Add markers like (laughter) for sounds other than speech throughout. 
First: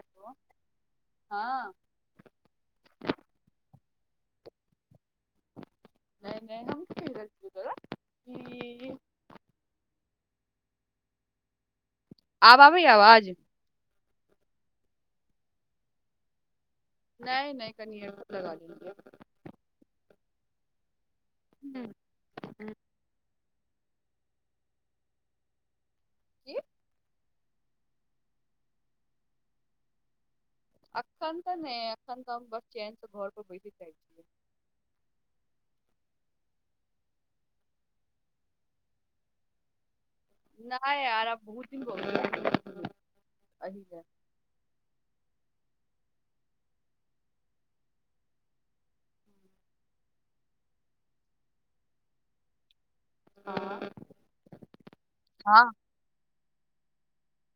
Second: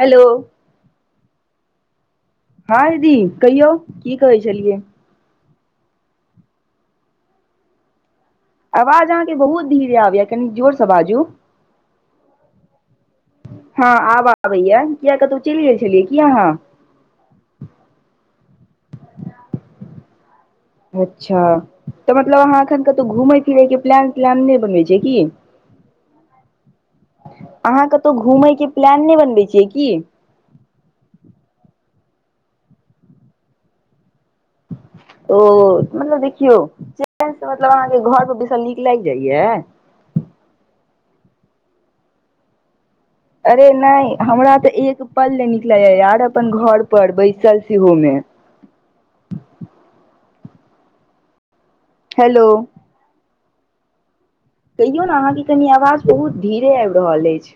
Hello. हँ। हँ दीदी, कहियौ की कहै छलियै? नैय-नैय, हम (unintelligible) तोरा कि आवाज अहाँके बहुत धीरे आबैयाऽ कनी जोर स बाजू। आब आबैयाऽ आवाज? हँ, आब आबैयाऽ, किया कतौ चइल गेल छलियै की अहाँ? नैय-नैय, कनि (unintelligible) लगा लेलियै। अच्छा, हूँ तऽ मतलब अहाँ एखन कतौ घुमय फिरै के प्लान-त्लान नैय बनबै छियै की? किऽ? अहाँ कतौ घुमैय के प्लान नैय बनबै छियै की? अखन तऽ नैय, एखन तऽ बस चेन से घर पर बैसे जाइ छियै। ओ मतलब देखियौ, चैन स मतलब अहाँके घर पर बैसल नीक लागि जाइयाऽ? नैहायार आ बहुत दिन भ (unintelligible) अरे नहि, हमरा तऽ एक पल नहि नीक लागै यार अपन घर पर बैसल सेहो में। हेलो। हँ। कहियौ न, अहाँके कनि आवाज बहुत धीरे आबि रहल अछि।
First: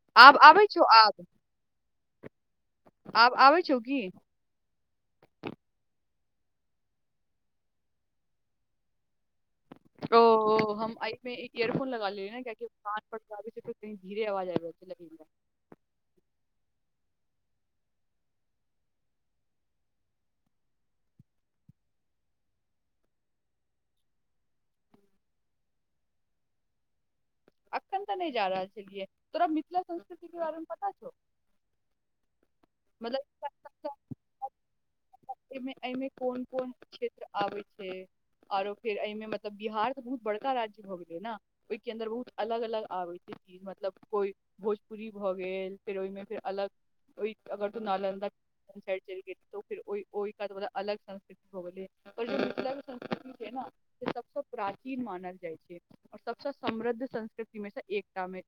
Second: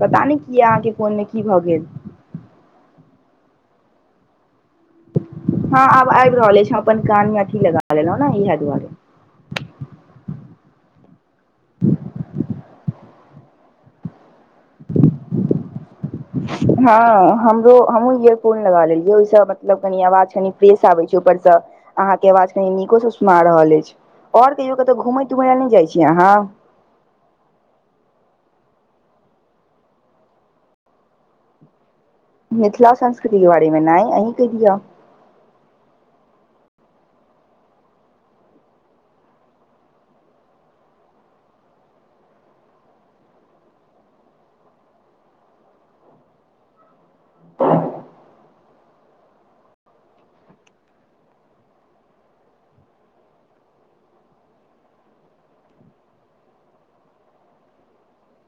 पता आब नहि आबै कियाऽ? छौ अहाँके कोन मे आब की भऽ गेल? आब आबै छौ की? हँ आब आबि रहल अछि, हम अपन कान मे अथी लगा लेलौं न इहैऽ दुआरे। ओऽ हम आइ में एक इ-इयरफोन लगाऽ लेइ न, कियैऽकि कान पड़ (unintelligible) धीरे आवाज आइब रोज लगी। ह हँ, हमरो हमहुँ इयरफोन लगा लेलियै, ओइ सँ मतलब कनि आवाज कनि फ्रेश आबै छै ऊपरसँ अहाँके आवाज कनि नीको से सुना रहल अछि, और कहियो कतौ घूमैय-तूमैय लए नैय जाइ छियै अहाँ? अखन तऽ नै जा रहल छलियै, तोरा मिथिला संस्कृति के बारे में पता छौ? मिथिला संस्कृति के बारे मे नैय, अहीं कहि दिअ। मे अई में कोन-कोन क्षेत्र आबै छै? औरो फेर अई में मतलब बिहार तऽ बहुत बड़का राज्य भऽ गेलै न? ओई के अन्दर बहुत अलग-अलग आबै (unintelligible) कि मतलब कोइ भोजपुरी भऽ गेल, फेर ओहिमे फेर अलग ओहि अगर तू नालन्दा साइड चैल गेलही त फेर ओई-ओई कात वला अलग संस्कृ भ गेलै आओर जे मिथिलाके संस्कृति छैय ने से सबसँ प्राचीन मानल जाइ छैय। आ सबस समृद्ध संस्कृतिमेसँ एकटामे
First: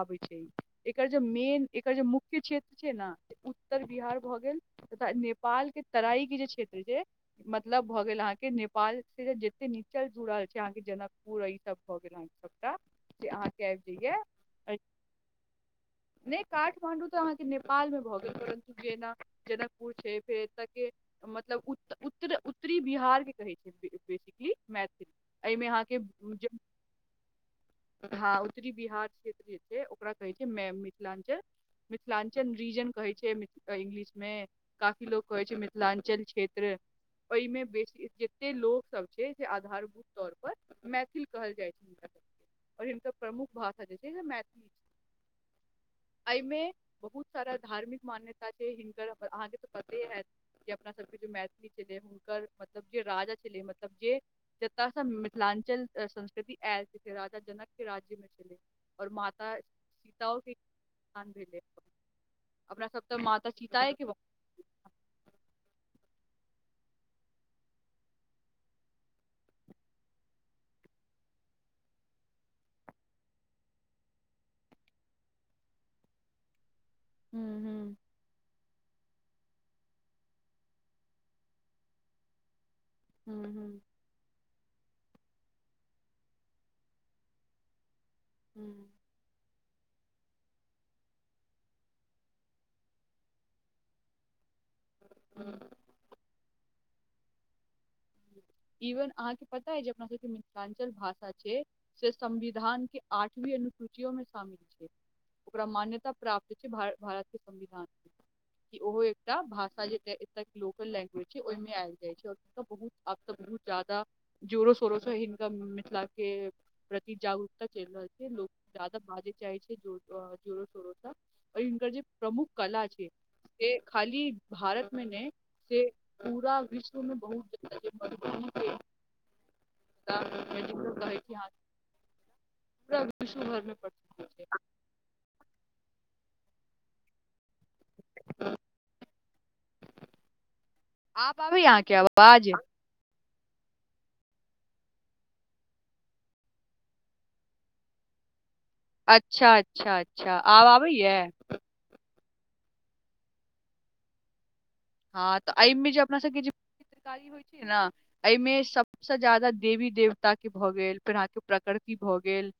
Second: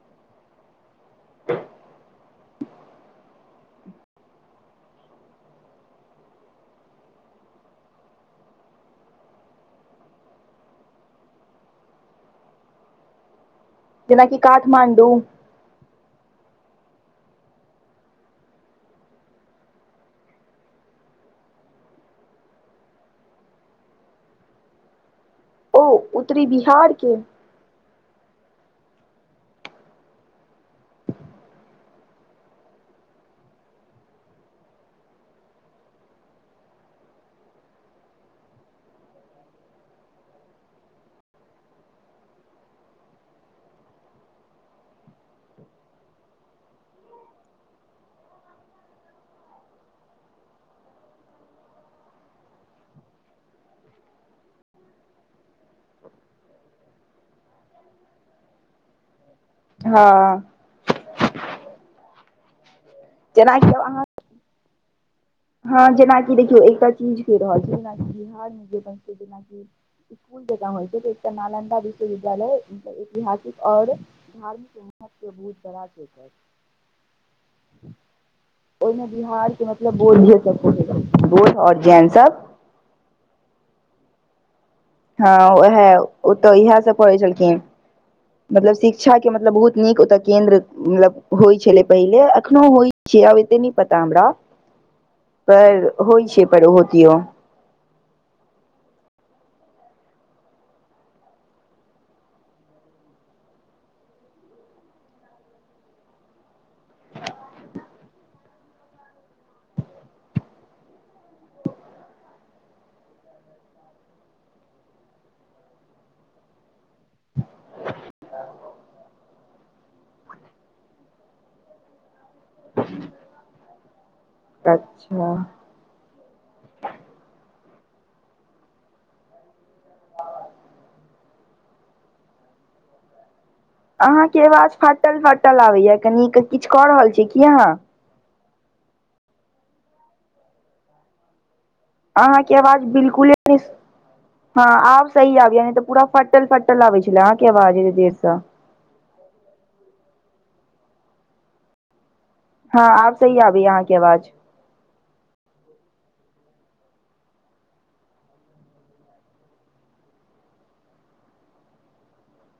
आबै छैय एकर जे मेन एकर जे मुख्य क्षेत्र छैय ने उत्तर बिहार भऽ गेल तथा नेपालके तराईके जे क्षेत्र छैय मतलब भए गेल अहाँके नेपाल से जते नीचा जुड़ल छैय अहाँके जनकपुर ई सब भए गेल अहाँके सबटा से अहाँ के आइब जाइए, जेनाकि काठमाण्डू नय काठमाणडू तऽ अहाँके नेपालमे भ परु जेना जनकपुर छैय फेर एत के मतलब उ उत्त उत्तरी बिहारके कहै छैय बेसिकली मैथिल एहिमे ओ अहाँ उत्तरी (unintelligible) बिहार के हँ उत्तरी बिहार क्षेत्र जे छैय ओकरा कहै छैय मेन मिथिलाञ्चल मिथिलाञ्चल रीजन कहै इंग्लिशमे काफी लोग कहै छैय मिथिलाञ्चल क्षेत्र। एहिमे बेसी जते लोग सब छैय जे आधारभूत तौर पर मैथिल कहल जाइत छैय हिनका आओर हिनकर प्रमुख भाषा जे छैय मैथिली छैय। एहिमे बहुत सारा धार्मिक मान्यता छैय हिनकर अहाँके तऽ पते हयत अपना सबके जे मैथिली छलै हुनकर मतलब जे राजा छलै मतलब जे जतय से मिथिलांचल संस्कृति आयल छैय राजा जनकके राज्य में छलै और माता हँ सीताओके स्थान भेलय। अपना सब तऽ माता जेनाकि आब अहाँ सीताएके हँ जेनाकि देखियौ एकटा चीज कहि रहल छी जेना बिहार जेनाकि (unintelligible) जे होइ छै से एकटा नालन्दा विश्व विद्यालय ऐतिहासिक और धार्मिक महत्वत बहुत करा (unintelligible) हूँ- हूँ। ओहिमे बिहारके मतलब (unintelligible) बोध ओर जैन सब। हूं हूं। हँ उएह ओ तऽ इएह सब पढ़ै छलखिन। मतलब शिक्षाके मतलब बहुत नीक ओतऽ केन्द्र मतलब होइ छलै पहिले अखनो होइ छैय आब एते नहि पता हमरा। हूँ पर होइ छैय पर ओहोतिहो इवन अहाँके पता अइ जे अपना सबके मिथिलांचल भाषा छैय से संविधानके आठवीं अनुसूचियोमे शामिल छैय। ओकरा मान्यता प्राप्त छैय भार भारतके संविधानमे। कि ओहो एकटा भाषा जे एकर लोकल लैंग्वेज छैय ओहि मे आइब जाय छैय और बहुत आब तऽ बहुत ज्यादा जोरो शोरोसँ हिनका मिथिला के प्रति जागरूकता चलि रहल छैय, लोग जादा बाजे चाहै छैय जोर जोरो शोरोसँ। हिनकर जे प्रमुख कला छैय से खाली भारतमे ने अच्छा से पूरा विश्वमें बहुत ज (unintelligible) पूरा विश्व भर मे प्रसिद्ध होइ अहाँके छै आवाज फाटल-फाटल आबैया कनी किछ कऽ रहल छी की अहाँ। आब आबइया आहाँ के आव अहाँके आवाज बिल्कुले न हँ आब सही आबया तऽ पूरा फटल फटल आबै छलै अहाँके आवाज एते देरसँ। अच्छा-अच्छा-अच्छा आब आबैया। हँ आब सही आबैय अहाँके आवाज। हँ तऽ एहिमें जे अपना सबके जे चित्रकारी होइ छै न। एहिमें सबसँ ज्यादा देवी-देवताक के भऽ गेल फेर अहाँके प्रकृति भऽ गेल।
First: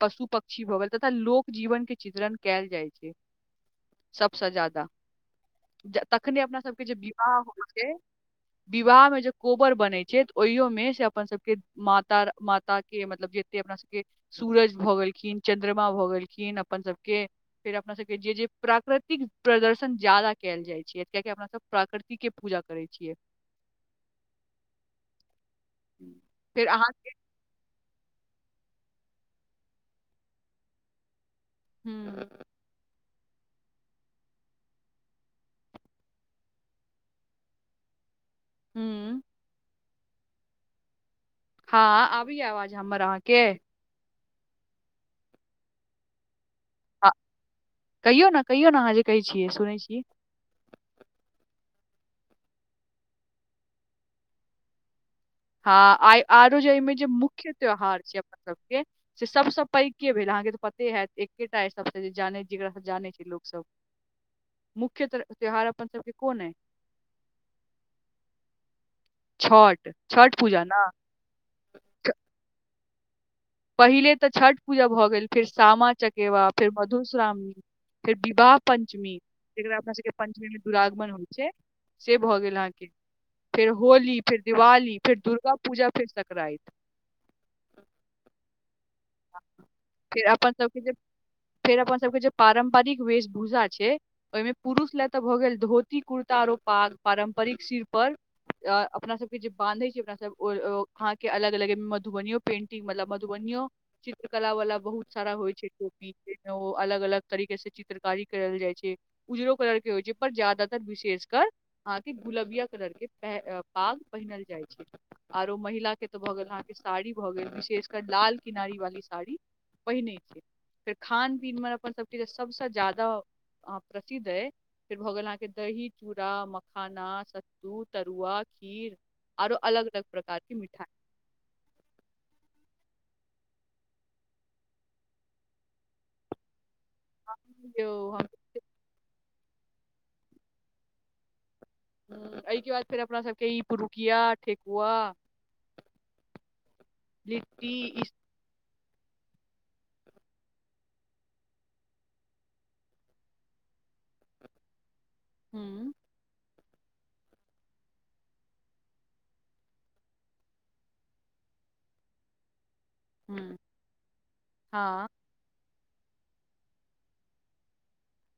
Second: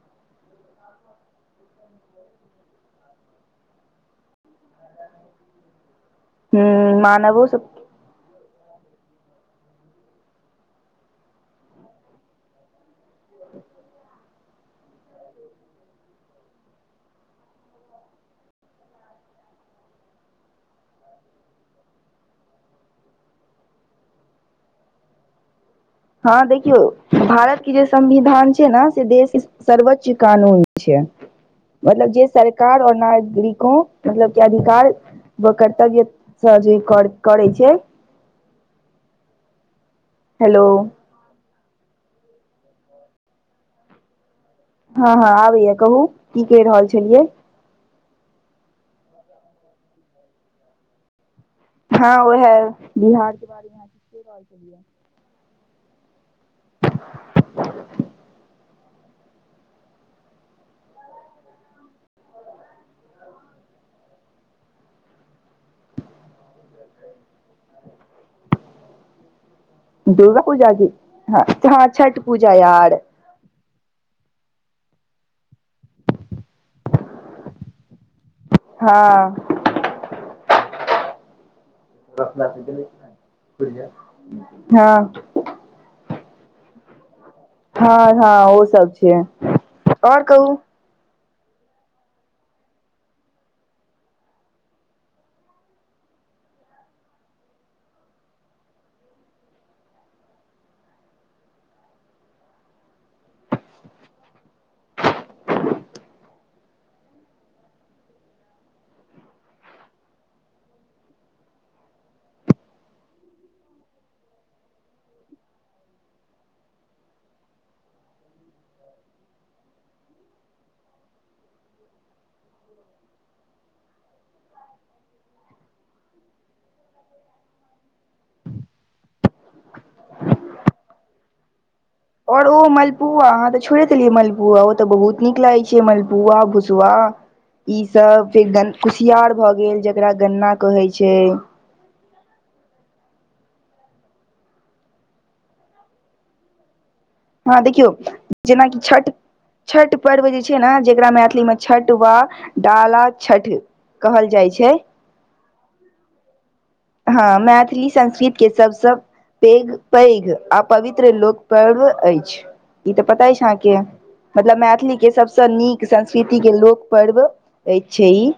पशु-पक्षी भऽ गेल तथा लोक जीवन के चित्रण केयल जाइ छै। सभसँ ज्यादा, तखने अपना सभके जे हूँ विवाह मानवो होइ सब छै। विवाह में जे कोबर बनै छै, त ओहियोमें से अपन सभके मातर माता। के मतलब जत्ते अपना सबके सूरज भऽ गेलखिन, चंद्रमा भऽ गेलखिन अपन सभके। फेर अपना सभके जे-जे प्राकृतिक प्रदर्शन ज्यादा कायल जाइ छै, कियाकि अपना सभ। प्राकृतिक के पूजा करै छियै। हम्म। हँ फेर देखियो अहाँके भारत। इ जे संविधान छै ने, से देश सर्वोच्च कानून छै मतलब जे। हूँ सरकार नागरिको मतलब कि अधिकार। ओ कर्तव्य स जै कर, करै छै। हूँ। हेलो। हँ आबैय आवाज हमर अहाँके। हँ, हँ आबैय कहू की कहि रहल आ छलियै। कहियौ ने कहियौ ने, अहाँ जे कहै छियै सुनै छि। हँ वहै बिहार के बारे में। हँ आइ आरो जे एहिमें जे मुख्य त्योहार छै अपना सबके। से सभसँ पैघ के भेल अहाँके तऽ पत्ते हैत, एकेटा अ सभसँ जानै जकासँ जानै छै लोकसभ। (inaudible) मुख्य त त्योहार अपन सबके कोन अइ। छठ। छठ पूजा दुर्गापूजा ना छी, हँ छ- छठ पूजा यार। पहिले तऽ छठ पूजा भऽ गेल, फेर सामा-चकेबा फेर मधुश्रावणी, फेर विवाह। पञ्चमी हँ जेकरा अपना सबके पञ्चमी में दुरागमन होइ छै। से भऽ गेल अहाँके, फेर होली, फेर दिवाली, हँ फेर दुर्गापूजा, फेर सक्राइत। हँ हँ ओ सब छै, आओर कहू। (unintelligible) फेर अपन सबके जे पारम्परिक वेश-भूषा छै। ओहि में पुरुष लए तऽ भऽ गेल धोती-कुर्ता और ओ पाग पारम्परिक सिर पर। अपना सबके जे बान्है छै, अपना सब अहाँके अलग- अलग मधुबनीयों पेन्टिंग, मतलब मधुबनीयों। चित्रकला वाला बहुत सारा होइ छै टोपी जै में ओ अलग- अलग तरीके से चित्रकारी करल जाइ छै। उजरो कलर के होइ छै, पर ज्यादातर विशेषकर। अहाँके गुलबिया कलर के पे, पाग पहिनल जाइ छै। आरो महिला के तऽ भऽ गेल, अहाँके साड़ी भऽ गेल विशेषकर लाल किनारी वाली। साड़ी पहिनै छै, फेर खान- पीन में अपन सबके सबसँ जादा। आ प्रसिद्ध अइ। फेर भऽ गेल अहाँके दही, चूड़ा, मखाना, सत्तू, तरुआ खीर। आरो अलग-अलग प्रकार के मिठाई। और ओ मलपुआ, अहाँ तऽ छोड़े देलियै मलपुआ ओ तऽ बहुत नीक लागै छै मलपुआ, भुसवा। ई यौ सब हम फेर गन् कुसियार भऽ गेल जकरा गन्ना कहे छै। एहिके बाद फेर अपना सबके ई पुरुकिया, ठेकुआ। हँ लिट्टी देखियौ ई जेनाकि छठ। छठ पर्व जे छै ने जेकरा मैथिलीमे छठ वा डाला छठ कहल जाइ छै। हूँ। हँ मैथिली संस्कृत के शब्द सब पैघ पैघ आ पवित्र लोक पर्व अछि। ई तऽ पता अछि हूँ अहाँके, मतलब मैथिली हँ के सब से नीक संस्कृति के लोक पर्व अछि ई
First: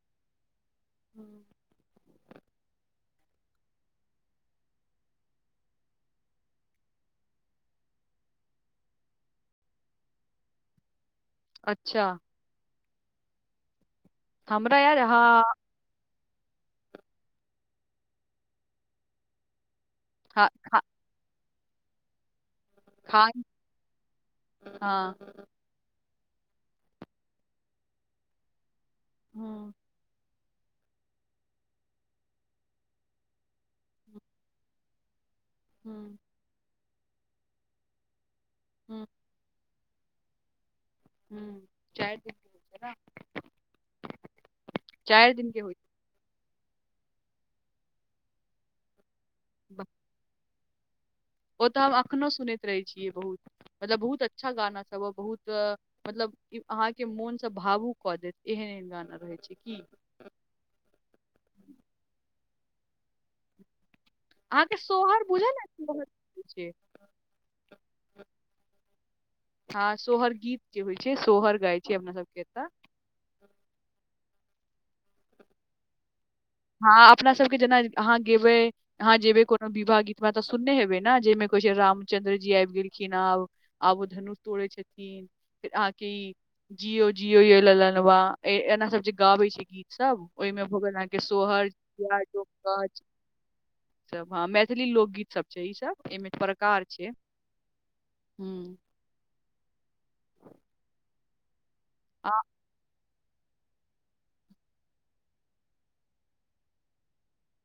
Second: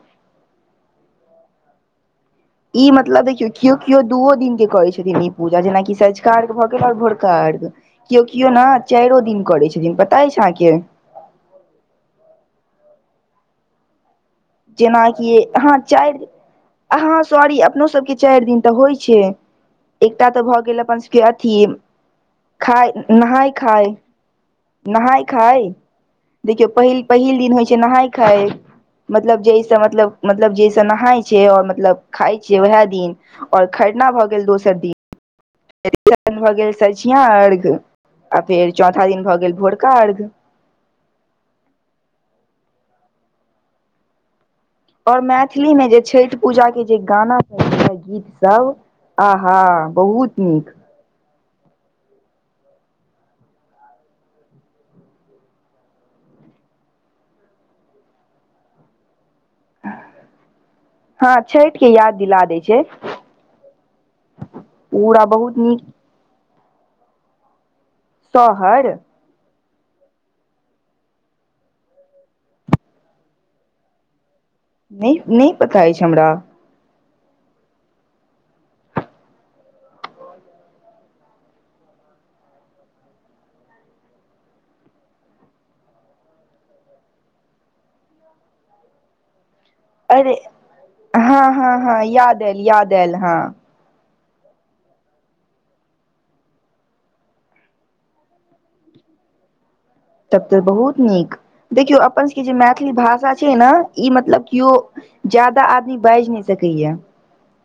हँ। ई मतलब देखियौ केओ केओ दूओ दिन के करे छथिन ई पूजा जेनाकि सँझुका अर्घ्य भऽ गेल और भोरका अर्घ्य केओ केओ ने चारो दिन करै छथिन पता अछि अहाँके अच्छा। हमरा यार जेनाकि, हँ हाँ चारि अहाँ सॉरी, अपनो सबके चारि दिन तऽ होइ छै, एकटा तऽ खा भए खा गेल अपन के अथि खाय, खान नहाय खाय नहाय हँ खाय, देखियौ पहिल पहिल दिन होइ छै नहाय खाय मतलब हूँ जैसे मतलब मतलब जैसे नहाय छै और मतलब खाय छै, वैह दिन और खरना भए गेल दोसर दिन तीसरा हूँ दिन भऽ गेल सँझुका अर्घ्य आ फेर चौथा हूँ दिन भऽ गेल भोरका अर्घ्य हं चारि दिन और चारि दिन के होइ मैथिलीमे जे छठि पूजाके जे गाना सभ बजैये गीतसभ आ हा छै बहुत नीक ओ तऽ हम एखनहु सुनैत रहै छियै बहुत, मतलब बहुत अच्छा गाना सब ओ बहुत मतलब अहाँके मोनसँ भावुक कऽ देत, एहन एहन गाना रहै छै की हँ छठि के याद दिला दै छै। अहाँके सोहर पूरा बुझल बहुत अछि नीक की होइ छै? शहर? हँ सोहर गीत जे होइ छै सोहर गाय छै अपना सबके एतऽ नै नै पता अछि हमरा हँ अपना सबके जेना अहाँ गेबै अहाँ जेबै कोनो विवाह गीतमे तऽ सुनने हेबै ने जाहिमे कहै छै रामचंन्द्र जी आबि गेलखिन आब आब ओ धनुष तोड़े छथिन और अहाँके जियो जियो रे ललनबा एना सब जे गाबै छै गीत सभ अरे ओहिमे भऽ गेल अहाँके हँ सोहर हँ हँ याद आयल याद जोकच आयल हँ सब हँ मैथिली लोकगीत सब छै ई सब, एहिमे प्रकार छै। हूँ। तब तऽ बहुत नीक, देखियौ अपन आ सबके जे मैथिली भाषा छै ने ई मतलब केओ जादा आदमी बाजि नहि सकैये।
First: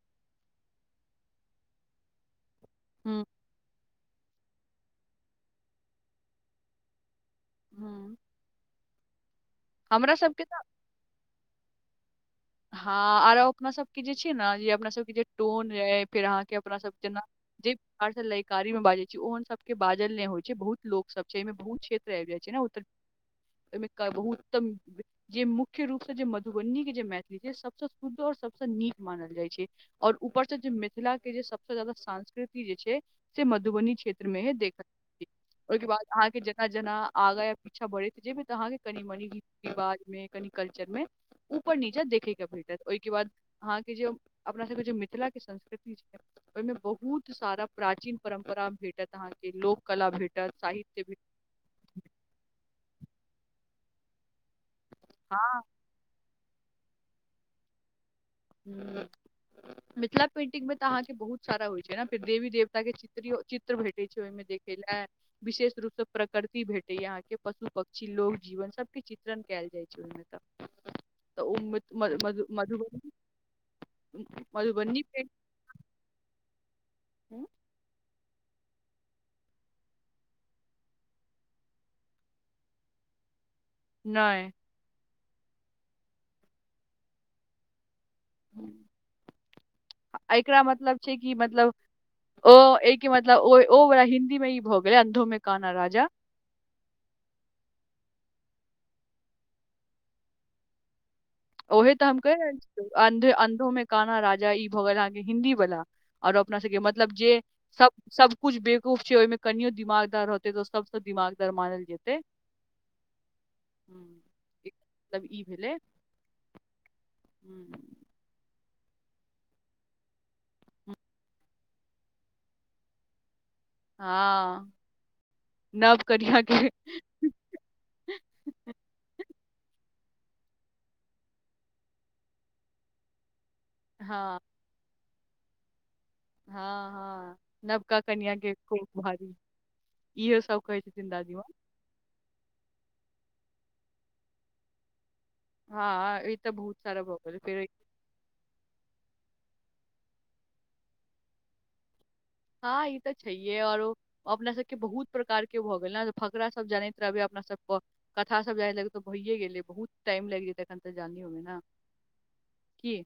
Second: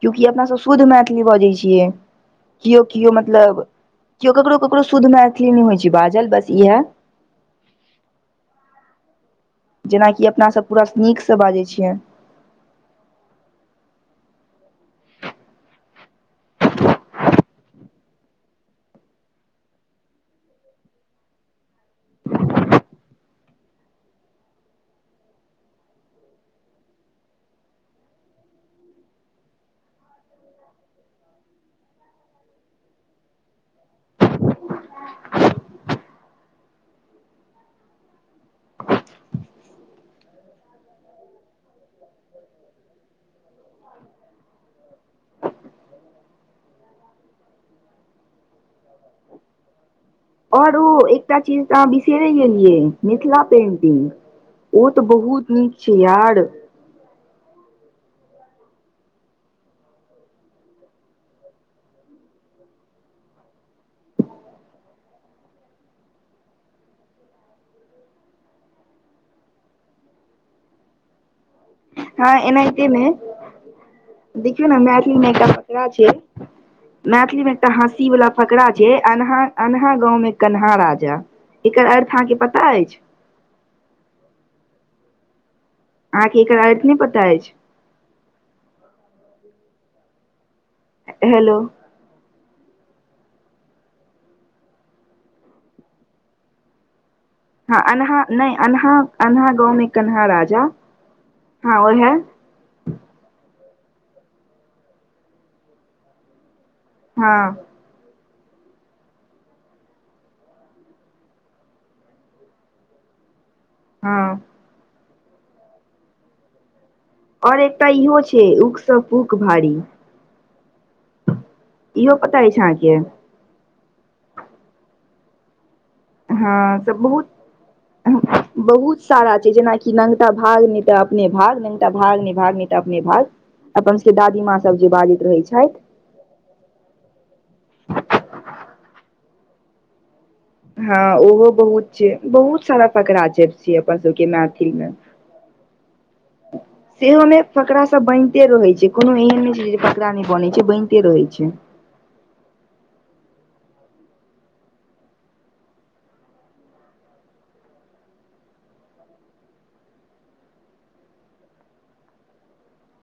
क्यूकि अपना सब शुद्ध मैथिली बजै छियै। केओ केओ हूँ मतलब केओ ककरो ककरो शुद्ध मैथिली नहि होइत छै बाजल बस इएह हँ। जेना कि सबके अपना तऽ सभ पूरा नीकसँ बाजै छियै हँ आरो अपना सभके जे छै ने जे अपना सभके जे टोन अछि फेर अहाँके अपना सभ जेना जी। लयकारी में बाजै छियै ओहन सब के बाजल नहि होइ छै, बहुत लोक सब छै एहिमे, बहुत क्षेत्र आबि जाइ छै ने ओ ओहिमे बहु उत्तम जे मुख्य रूप से जे मधुबनी के जे मैथिली (unintelligible) सबस शुद्ध और सबसँ नीक मानल जाइ छै। और ऊपर से जे मिथिला के जे सबस जादा संस्कृति जे छै। से मधुबनी क्षेत्र में देखल ओके बाद अहाँके जेना- जेना आगा (unintelligible) बढ़ैत जेबै तऽ आहाँ के कनि-मनि रिति रिवाज मे कल्चर मे ऊपर नीच देख देखै के भेटत ओहिके बाद अहाँके जे अपना सबके जे मिथिला के संस्कृति छै। ओहि मे बहुत सारा प्राचीन परम्परा भेटत अहाँ के लोक कला भेट और ओ एकटा चीज तऽ आहाँ बिसेैरे गेलियै मिथिला पेंटिंग। ओ तऽ बहुत नीक छै यार। हूँ। मिथिला पेंटिंग मे तऽ अहाँके बहुत सारा होइ छै ने फेर देवी देवता के चित्र चित्र भेटै छै ओहिमे देख भेल हेय विशेष रूपसँ प्रकृति भेटैया अहाँके पशु- पक्षी लोक जीवन सब के चित्रण केएल जाइ छै ओहिमे तऽ। ह तऽ ओ मधु-मधुबनी देखियौ ने मैथिली मे पेंट एकटा फकड़ा छै मैथिली मे एकटा हँसी वाला फकड़ा छै अन्हा -अन्हा गाँंव में कन्हा राजा एकर अर्थ अहाँके पता अइछ। नैय आहाँके एकर अर्थ नै पता अइछ। एकरा मतलब छै कि हेलो मतलब ओ एय के मतलब ओ ओ हिन्दी मे ई भऽ गेलै अन्धो में काना राजा। हँ अन्हा नै अन्हा -अन्हा गाँवमे कन्हा राजा। हँ ओहिे तऽ ओहे हम कैह रहल छी। अंध- अंधो में काना राजा ई भऽ गेल अहाँके हिन्दी वाला और अपना सबके मै मतलब जे हँ सब सब कुछ बेकूफ छै ओहिमे कनियो दिमागदार होतै तऽ ओ सबसँ दिमागदार मानल जेतै। हम्म, हँ। मतलब ई भेलै। और हम्म, एकटा इहो छै उख सब पूक भारी इहो पता अइछ आहाँके? हँ न हँ तऽ बहुत बहुत सारा छै जेनाकि नंगटा भाग नै तऽ अपने भाग नंगटा भाग नैय भाग नैय तऽ अपने भाग। अपन सब के हाँ दादीमाँ सब जे बाजैत रहै छैथ। हँ हँ नवका कन्या के कोख भारी। इहो सब कहै छथिन दादी माँ जे बहुत सारा फकड़ा छै अपन सबके मैथिल मे हँ ई तऽ बहुत सारा भऽ सेहो गेल मे फेर फकरा सब बनते रहै छै कोनो एहन नै छै जे फकड़ा नै बनै छै बैनते रहै छै। हँ ई तऽ छैहे आरो अपना सबके बहुत प्रकार के भऽ गेल ने फकरा सब जनैत रहबै अपना सबके कथा सब जाय लगतौ भइये गेलै बहुत टाइम लैग जेतै एखन तऽ जाने होबे ने की